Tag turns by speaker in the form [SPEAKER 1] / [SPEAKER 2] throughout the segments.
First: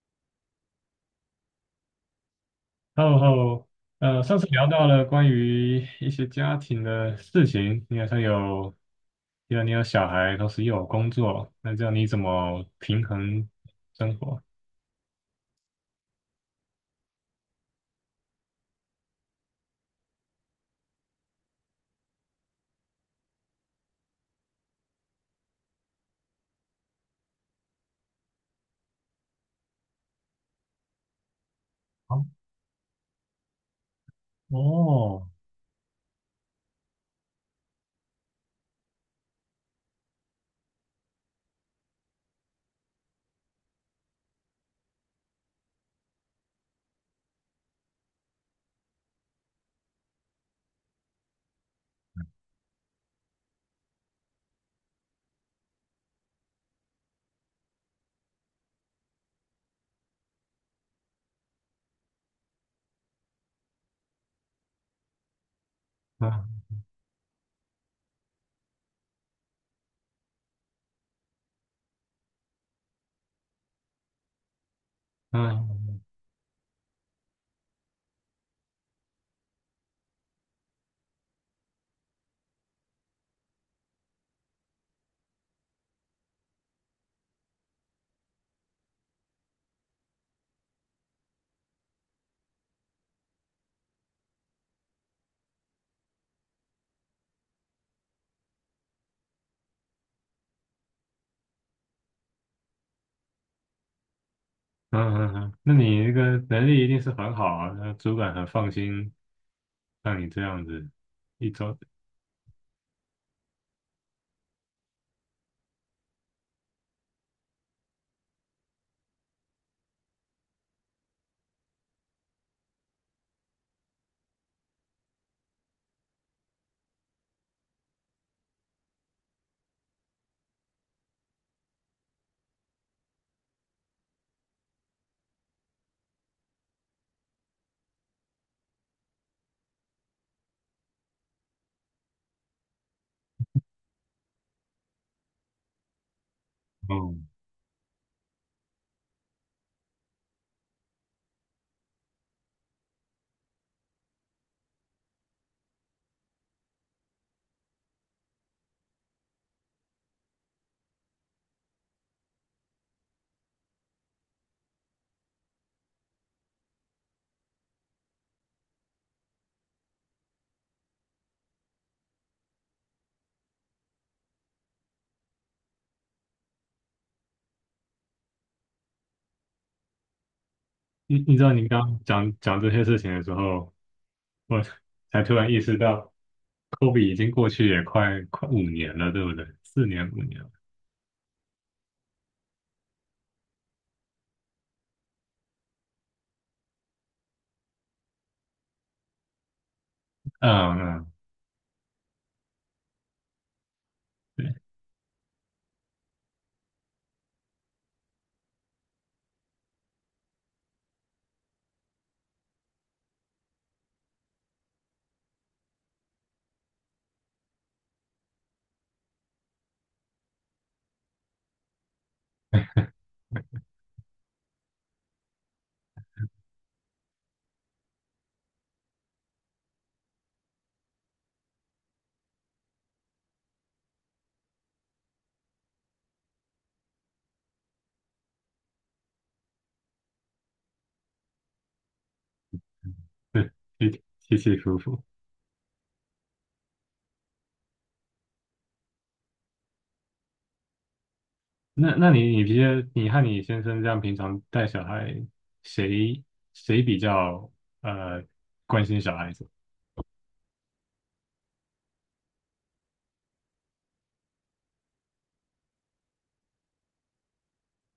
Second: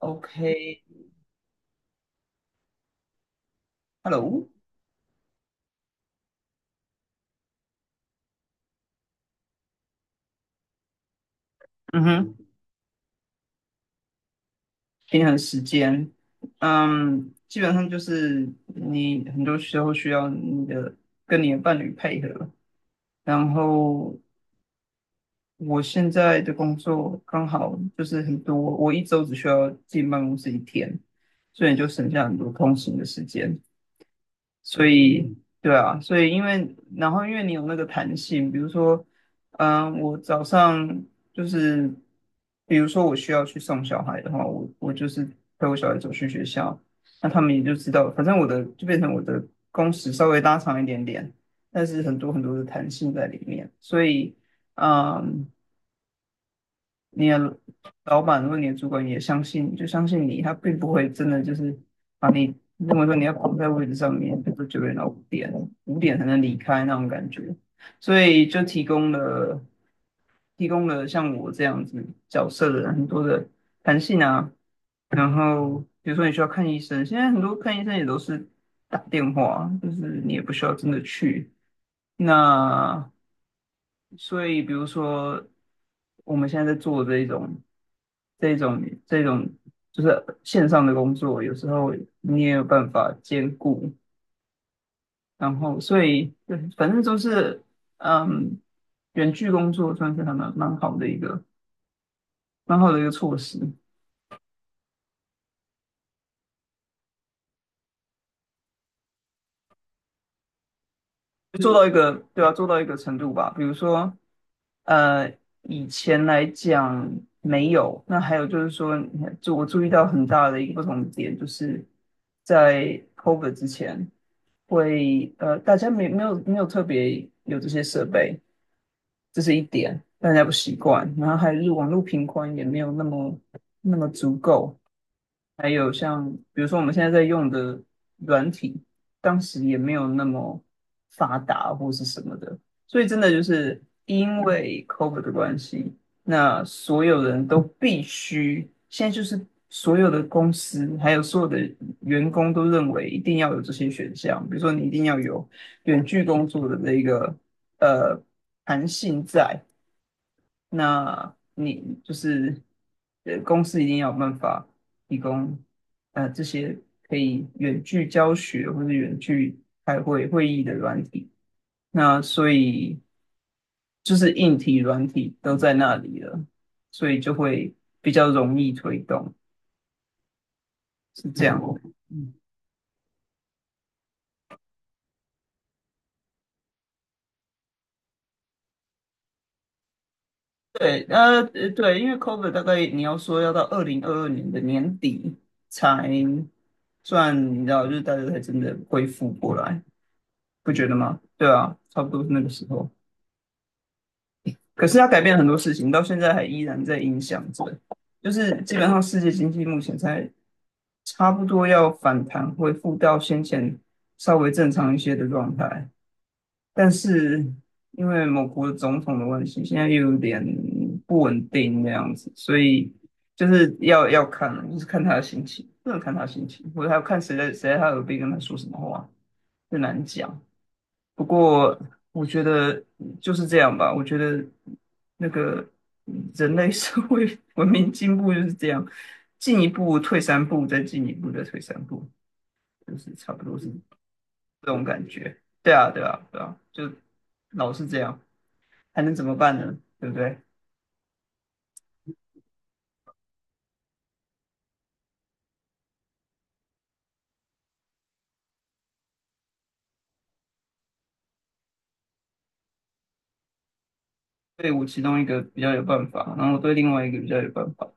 [SPEAKER 1] OK，Hello。
[SPEAKER 2] 然后，上次聊到了关于一些家庭的事情，你好像有，因为你有小孩，同时又有工作，那这样
[SPEAKER 1] 嗯
[SPEAKER 2] 你怎
[SPEAKER 1] 哼。
[SPEAKER 2] 么平衡生活？
[SPEAKER 1] 平衡时间。基本上就是你很多时候需要跟你的伴侣配合。然后我现在的工作刚好就是很多，我一周只需要进办公室一天，所以你就省下
[SPEAKER 2] 哦，
[SPEAKER 1] 很多通勤的时间。所
[SPEAKER 2] 哦，
[SPEAKER 1] 以，对啊，所以因为你有那个弹性，比如说，我早上就是，比如说我需要去送小孩的话，我就是陪我小孩走去学校。那他们也就知道，反正我的就变成我的工时稍微拉长一点点，但是很多很多的弹性在里面。所以，嗯、你的老板或你的主管也相信，就相信你，他并不会真的就是把你认为说你要绑在位置上面，比如说9点到五点，五点才能离
[SPEAKER 2] 嗯
[SPEAKER 1] 开那种感觉。所以就提供了像我这样子角色的人很多的弹性啊。然后
[SPEAKER 2] 嗯
[SPEAKER 1] 比如说你需要看医生，现在很多看医生也都是打电话，就是你也不需要真的去。那所以，比如说我们现在在做这一种、这种、这种，就是线上的工作，有时候你也有办法兼顾。然后，所以对，反正都是嗯，远距工作算是还蛮好的一个措施。
[SPEAKER 2] 嗯嗯嗯，那你这个能力一定是很好啊，那主管很放心让你这样子一
[SPEAKER 1] 做
[SPEAKER 2] 周。
[SPEAKER 1] 到一个对啊，做到一个程度吧。比如说，呃，以前来讲没有。那还有就是说，你看就我注意到很大的一个不同的点，就是在 COVID 之前，大家没有特别有这些设备，这是一点，大家不习惯。然后还是网络频宽也没有那么足够，还有像比如说我们现在在用的软体，当时也没有那么发达或是什么的，所以真的就是因为 COVID 的关系，那所有
[SPEAKER 2] 嗯，
[SPEAKER 1] 人都必须现在就是所有的公司还有所有的员工都认为一定要有这些选项，比如说你一定要有远距工作的这一个呃弹性在。那你就是公司一定要有办法提供这些可以远距教学或者远距会议的软体。那所以就是硬体、软体都在那里了，所以就会比较容易推动，
[SPEAKER 2] 你
[SPEAKER 1] 是
[SPEAKER 2] 你知
[SPEAKER 1] 这
[SPEAKER 2] 道
[SPEAKER 1] 样的。
[SPEAKER 2] 你刚刚
[SPEAKER 1] 嗯，
[SPEAKER 2] 讲这些事情的时候。我才突然意识到科比已经过去也快五年了，对不对？四年五年了，
[SPEAKER 1] 对，对，因为 COVID 大概你要说要到2022年的年底才算，你知道，就是大家才真的恢复过来。不
[SPEAKER 2] 嗯
[SPEAKER 1] 觉得
[SPEAKER 2] 嗯，
[SPEAKER 1] 吗？对啊，差不多是那个时候。
[SPEAKER 2] 对
[SPEAKER 1] 可是他改变了很多事情，到现在还依然在影响着。就是基本上世界经济目前才差不多要反弹，恢复到先前稍微正常一些的状态。但是因为某国总统的问题，现在又有点不稳定那样子，所以就是要看，就是看他的心情，不能看他的心情，或者还要看谁在他耳边跟他说什么话，很难讲。不过我觉得就是这样吧。我觉得那个人类社会 文明进步就是这样，进一步退三步，再进一步再退三步，就是差不
[SPEAKER 2] 对，
[SPEAKER 1] 多是
[SPEAKER 2] 起起起
[SPEAKER 1] 这
[SPEAKER 2] 伏
[SPEAKER 1] 种
[SPEAKER 2] 伏。
[SPEAKER 1] 感觉。对啊，对啊，对啊，就老是这样，还能怎么办呢？对不对？
[SPEAKER 2] 那你平时你和你先生这样平常带小孩，谁谁比较呃关心小孩子？
[SPEAKER 1] 对，我其中一个比较有办法，然后我对另外一个比较有办法，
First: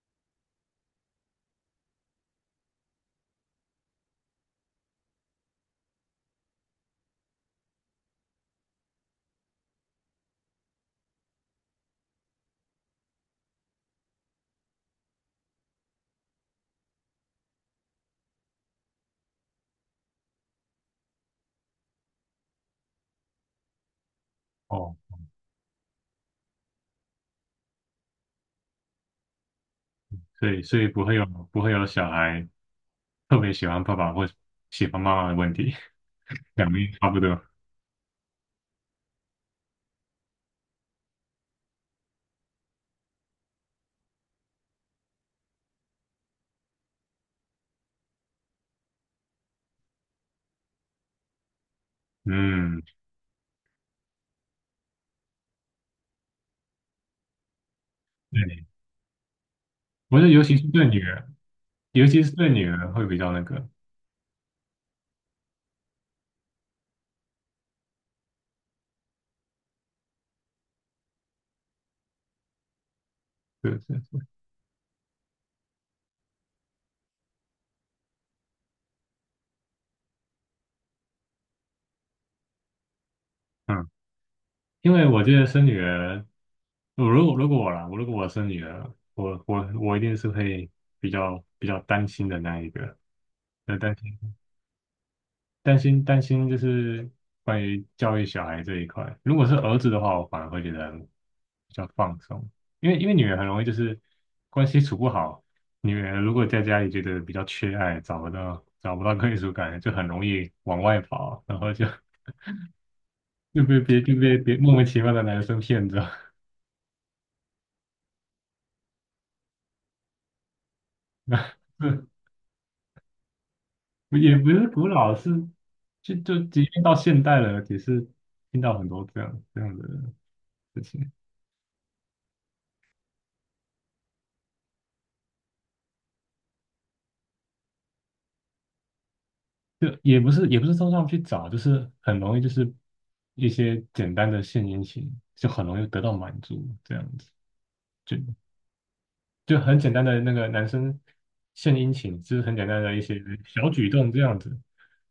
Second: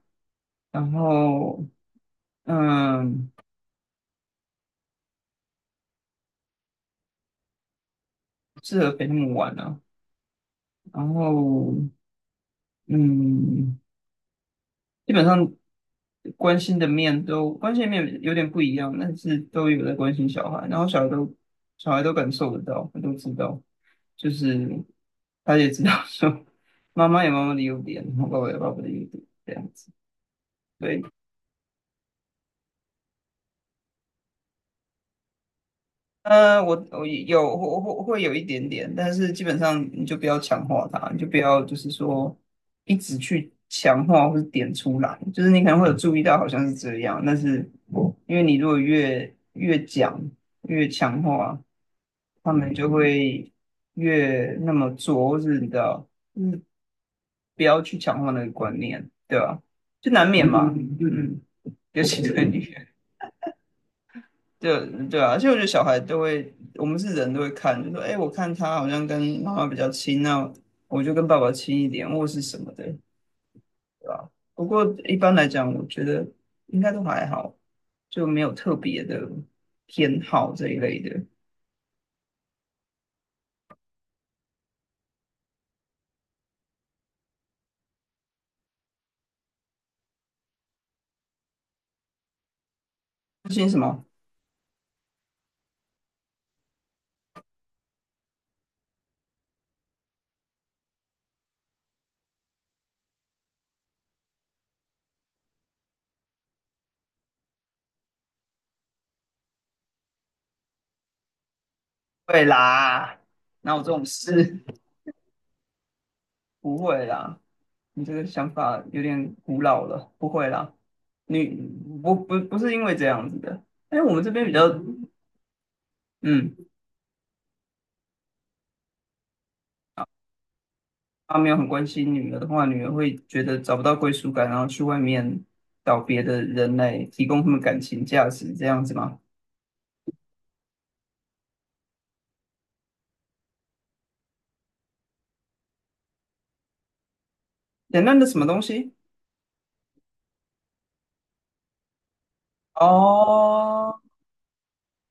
[SPEAKER 1] 然后嗯，适合陪他们玩啊，然后嗯，基本上。关心的面有点不一样，但是都有在关心小孩，然后小孩都感受得到，他都知道，就是
[SPEAKER 2] 哦，
[SPEAKER 1] 他也知道说妈妈有妈妈的优点，然后爸爸有爸爸的优点，这样子。
[SPEAKER 2] 所以
[SPEAKER 1] 对，
[SPEAKER 2] 不会有小孩特别喜欢爸爸或喜欢妈妈的问题，两
[SPEAKER 1] 我
[SPEAKER 2] 边
[SPEAKER 1] 我
[SPEAKER 2] 差不多。
[SPEAKER 1] 有会有一点点，但是基本上你就不要强化它，你就不要就是说一直去强化或是点出来，就是你可能会有注意到好像是这样，但是因为你如果越讲越强化。他们
[SPEAKER 2] 嗯，
[SPEAKER 1] 就会越那么做，或是你知道，不要去强化那个
[SPEAKER 2] 对，
[SPEAKER 1] 观念，对吧？就
[SPEAKER 2] 我觉
[SPEAKER 1] 难
[SPEAKER 2] 得尤
[SPEAKER 1] 免
[SPEAKER 2] 其是
[SPEAKER 1] 嘛。
[SPEAKER 2] 对
[SPEAKER 1] 嗯
[SPEAKER 2] 女儿，
[SPEAKER 1] 嗯。尤
[SPEAKER 2] 尤
[SPEAKER 1] 其
[SPEAKER 2] 其是
[SPEAKER 1] 对
[SPEAKER 2] 对
[SPEAKER 1] 女
[SPEAKER 2] 女
[SPEAKER 1] 人，
[SPEAKER 2] 儿会比较那个，
[SPEAKER 1] 对对啊，而且我觉得小孩都会，我们是人都会看，就说，哎，我看他好像跟妈妈比较亲，那我就跟爸爸亲一点，或是什么的，
[SPEAKER 2] 对对。
[SPEAKER 1] 对吧？不过一般来讲，我觉得应该都还好，就没有特别的偏好这一类的。
[SPEAKER 2] 嗯，因为我记得生女儿，我如果我啦，我如果我生女儿，我一定是会比较担心的那一个，
[SPEAKER 1] 不信什
[SPEAKER 2] 呃，担
[SPEAKER 1] 么？
[SPEAKER 2] 心担心就是关于教育小孩这一块。如果是儿子的话，我反而会觉得比较放松，因为女儿很容易就是关系处不好，女儿如果在家里觉得比较缺爱，找不到归属感，就很容易往外跑，然后就
[SPEAKER 1] 会啦。
[SPEAKER 2] 就
[SPEAKER 1] 哪有
[SPEAKER 2] 被
[SPEAKER 1] 这
[SPEAKER 2] 别
[SPEAKER 1] 种
[SPEAKER 2] 就被别
[SPEAKER 1] 事？
[SPEAKER 2] 莫名其妙的男生骗着。
[SPEAKER 1] 不会啦。你这个想法有点古老了，不会啦，你不 不不是因为这样子的，因为我们这
[SPEAKER 2] 也
[SPEAKER 1] 边
[SPEAKER 2] 不
[SPEAKER 1] 比较。
[SPEAKER 2] 是古老，是就
[SPEAKER 1] 嗯，
[SPEAKER 2] 即便到现代了，也是听到很多这样的事情，
[SPEAKER 1] 他没有很关心女儿的话，女儿会觉得找不到归属感，然后去外面找别的人来提供他们感情价值，这样子吗？
[SPEAKER 2] 就也不是说上去找，就是很容易就是一些简单的献殷勤，就很容易得到满足，这样子
[SPEAKER 1] 简
[SPEAKER 2] 就
[SPEAKER 1] 单的什么东西？
[SPEAKER 2] 就很简单的那个男生献殷勤，就是很简单的一些小举
[SPEAKER 1] 哦，
[SPEAKER 2] 动这样子，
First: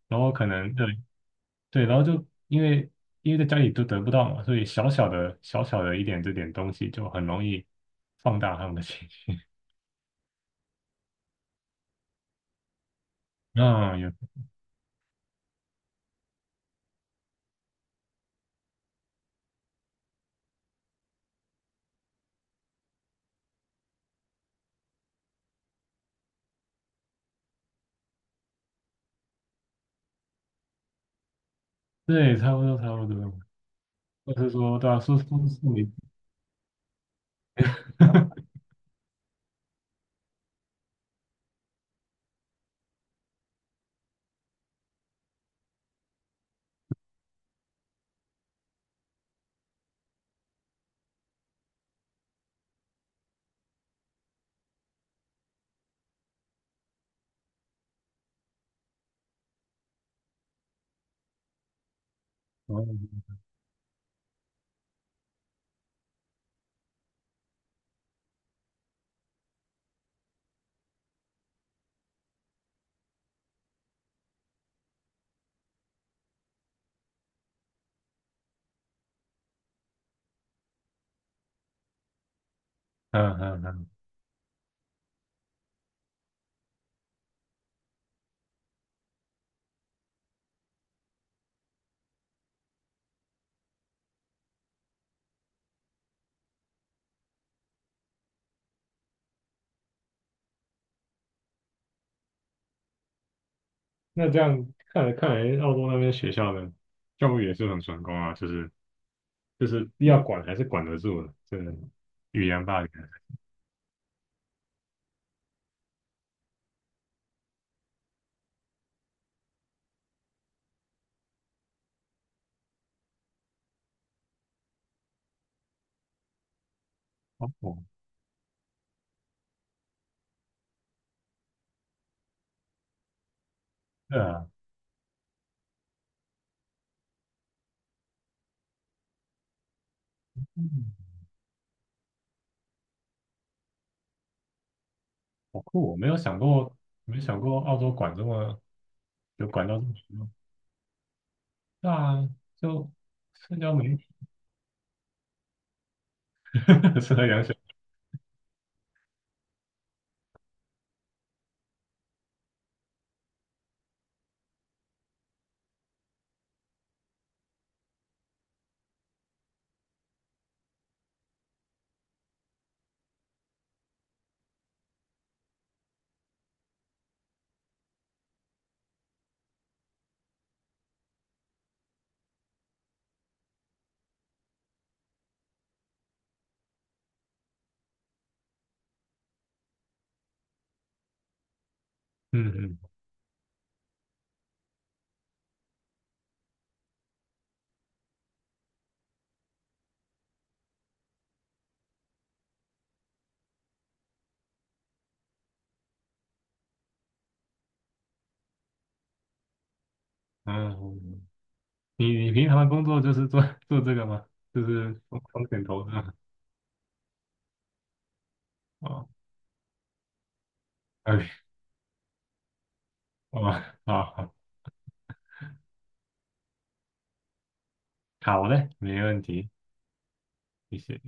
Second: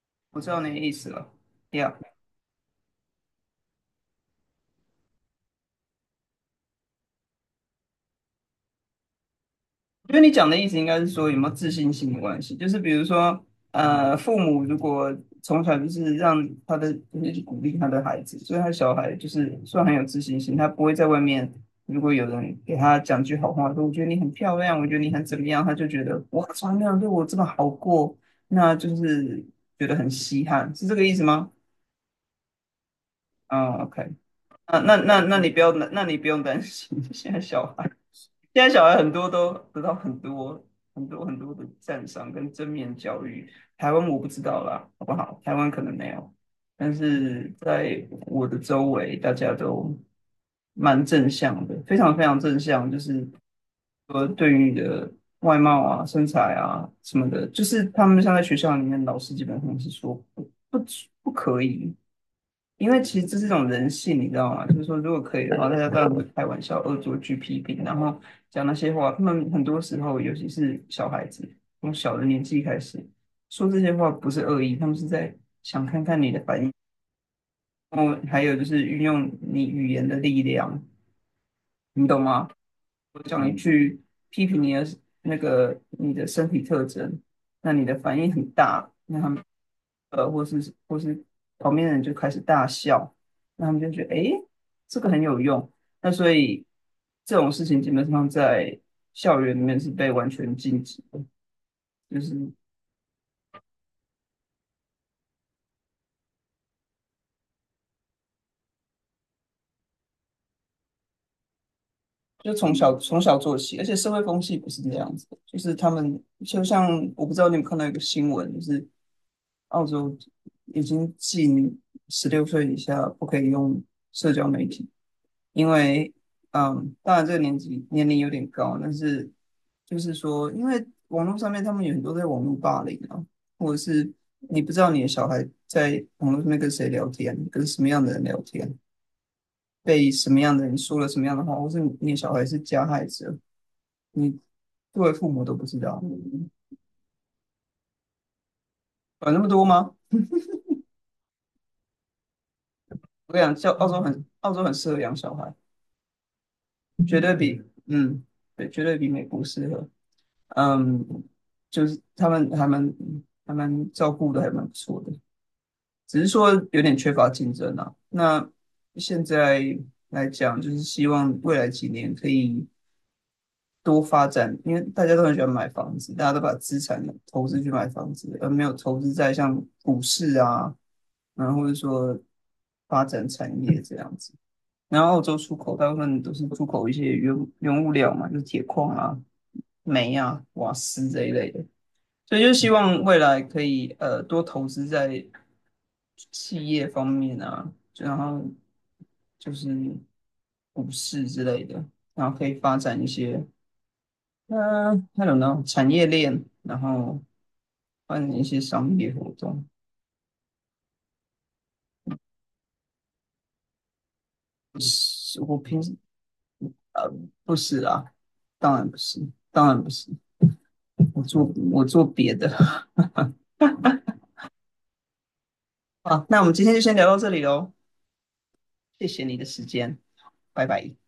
[SPEAKER 2] 然后
[SPEAKER 1] 我
[SPEAKER 2] 可
[SPEAKER 1] 知道你
[SPEAKER 2] 能
[SPEAKER 1] 的
[SPEAKER 2] 对
[SPEAKER 1] 意思了。
[SPEAKER 2] 对，
[SPEAKER 1] Yeah，
[SPEAKER 2] 然后就因为在家里都得不到嘛，所以小小的一点这点东西就很容易放大他们的情绪。
[SPEAKER 1] 我觉得你讲的意思应该是说有没有自信心的关系，就是比如说，
[SPEAKER 2] 啊，有，
[SPEAKER 1] 父母如果从小就是鼓励他的孩子，所以他小孩就是算很有自信心，他不会在外面如果有人给他讲句好话，说我觉得你很漂亮，我觉得你很怎么样，他就觉得哇，从来没有人对我这么好过，那就是觉得很稀罕，是这个意思吗？
[SPEAKER 2] 对，差不多差不多，
[SPEAKER 1] 嗯，OK。
[SPEAKER 2] 或是说，
[SPEAKER 1] 那
[SPEAKER 2] 大
[SPEAKER 1] 那
[SPEAKER 2] 啊，说
[SPEAKER 1] 那那
[SPEAKER 2] 说
[SPEAKER 1] 你
[SPEAKER 2] 是
[SPEAKER 1] 不要
[SPEAKER 2] 你，
[SPEAKER 1] 那你不用担心。现在小孩。现在小孩很多都得到很多很多很多的赞赏跟正面教育。台湾我不知道啦，好不好？台湾可能没有，但是在我的周围，大家都蛮正向的，非常非常正向，就是说对于你的外貌啊、身材啊什么的，就是他们像在学校里面，老师基本上是说不可以，
[SPEAKER 2] 哦，
[SPEAKER 1] 因为其实这是一种人性，你知道吗？就是说，如果可以的话，大家当然会开玩笑、恶作剧、批评，然后讲那些话。他们很多时候，尤其是小孩子，从小的年纪开始说这些话，不是恶意，他们是在想看看你的反应。然后还有就是运用你语言的力量，你懂吗？
[SPEAKER 2] 嗯
[SPEAKER 1] 讲一
[SPEAKER 2] 嗯嗯，
[SPEAKER 1] 句批评你的身体特征，那你的反应很大，那他们或是旁边的人就开始大笑，那他们就觉得诶，这个很有用。那所以这种事情基本上在校园里面是被完全禁止的，就是
[SPEAKER 2] 那这样看来，澳洲那边学校的教育也是很成功啊，就是要管还是管得住的，这个语
[SPEAKER 1] 就
[SPEAKER 2] 言
[SPEAKER 1] 从
[SPEAKER 2] 霸凌，
[SPEAKER 1] 小从小做起，而且社会风气不是这样子的，就是他们就像我不知道你有没有看到一个新闻，就是澳洲已经禁16岁以下不可以用社交媒体，因为当然这个
[SPEAKER 2] 好
[SPEAKER 1] 年
[SPEAKER 2] 酷，
[SPEAKER 1] 纪年龄有点高，但是就是说，因为网络上面他们有很多在网络霸凌啊，或者是
[SPEAKER 2] 对啊，
[SPEAKER 1] 你不知道你的小孩在网络上面跟谁聊天，跟什么样的人聊天，被什么样的人
[SPEAKER 2] 嗯，
[SPEAKER 1] 说了什么样的话，或是你的小孩是加害者，你作为父母都
[SPEAKER 2] 好
[SPEAKER 1] 不知
[SPEAKER 2] 酷，我
[SPEAKER 1] 道，
[SPEAKER 2] 没有想过，没想过澳洲管这么
[SPEAKER 1] 管那
[SPEAKER 2] 有
[SPEAKER 1] 么多
[SPEAKER 2] 管到这么
[SPEAKER 1] 吗？
[SPEAKER 2] 严重，对啊，就
[SPEAKER 1] 我跟你讲，
[SPEAKER 2] 社
[SPEAKER 1] 教
[SPEAKER 2] 交
[SPEAKER 1] 澳
[SPEAKER 2] 媒
[SPEAKER 1] 洲
[SPEAKER 2] 体
[SPEAKER 1] 很澳洲很适合养小孩。
[SPEAKER 2] 适
[SPEAKER 1] 绝
[SPEAKER 2] 合
[SPEAKER 1] 对
[SPEAKER 2] 养小
[SPEAKER 1] 比，嗯，对，绝对比美国适合。嗯，就是他们还蛮照顾的，还蛮不错的，只是说有点缺乏竞争啊。那现在来讲，就是希望未来几年可以多发展，因为大家都很喜欢买房子，大家都把资产投资去买房子，而没有投资在像股市啊，然后或者说发展产业这样子。然后澳洲出口大部分都是出口一些原物料嘛，就是铁矿啊、煤啊、瓦斯这一类的，所以就希
[SPEAKER 2] 嗯
[SPEAKER 1] 望未来可以多投资在企业方面啊，然后就是股市之类的，然后可以发展一些那种呢产业链，然后发展一些商业活动。
[SPEAKER 2] 嗯嗯。你平常的工作就是做 做这个吗？就
[SPEAKER 1] 不
[SPEAKER 2] 是风
[SPEAKER 1] 是，
[SPEAKER 2] 风
[SPEAKER 1] 我
[SPEAKER 2] 险
[SPEAKER 1] 平
[SPEAKER 2] 投资
[SPEAKER 1] 时
[SPEAKER 2] 吗？
[SPEAKER 1] 呃不是啊，当然不
[SPEAKER 2] 哦，
[SPEAKER 1] 是，当然不是，我
[SPEAKER 2] 哎，
[SPEAKER 1] 做我做别的。
[SPEAKER 2] 哦，好好，
[SPEAKER 1] 好，那我们今天就先聊到这里喽，
[SPEAKER 2] 好嘞，没
[SPEAKER 1] 谢
[SPEAKER 2] 问
[SPEAKER 1] 谢你的
[SPEAKER 2] 题，
[SPEAKER 1] 时间，拜
[SPEAKER 2] 谢
[SPEAKER 1] 拜。
[SPEAKER 2] 谢。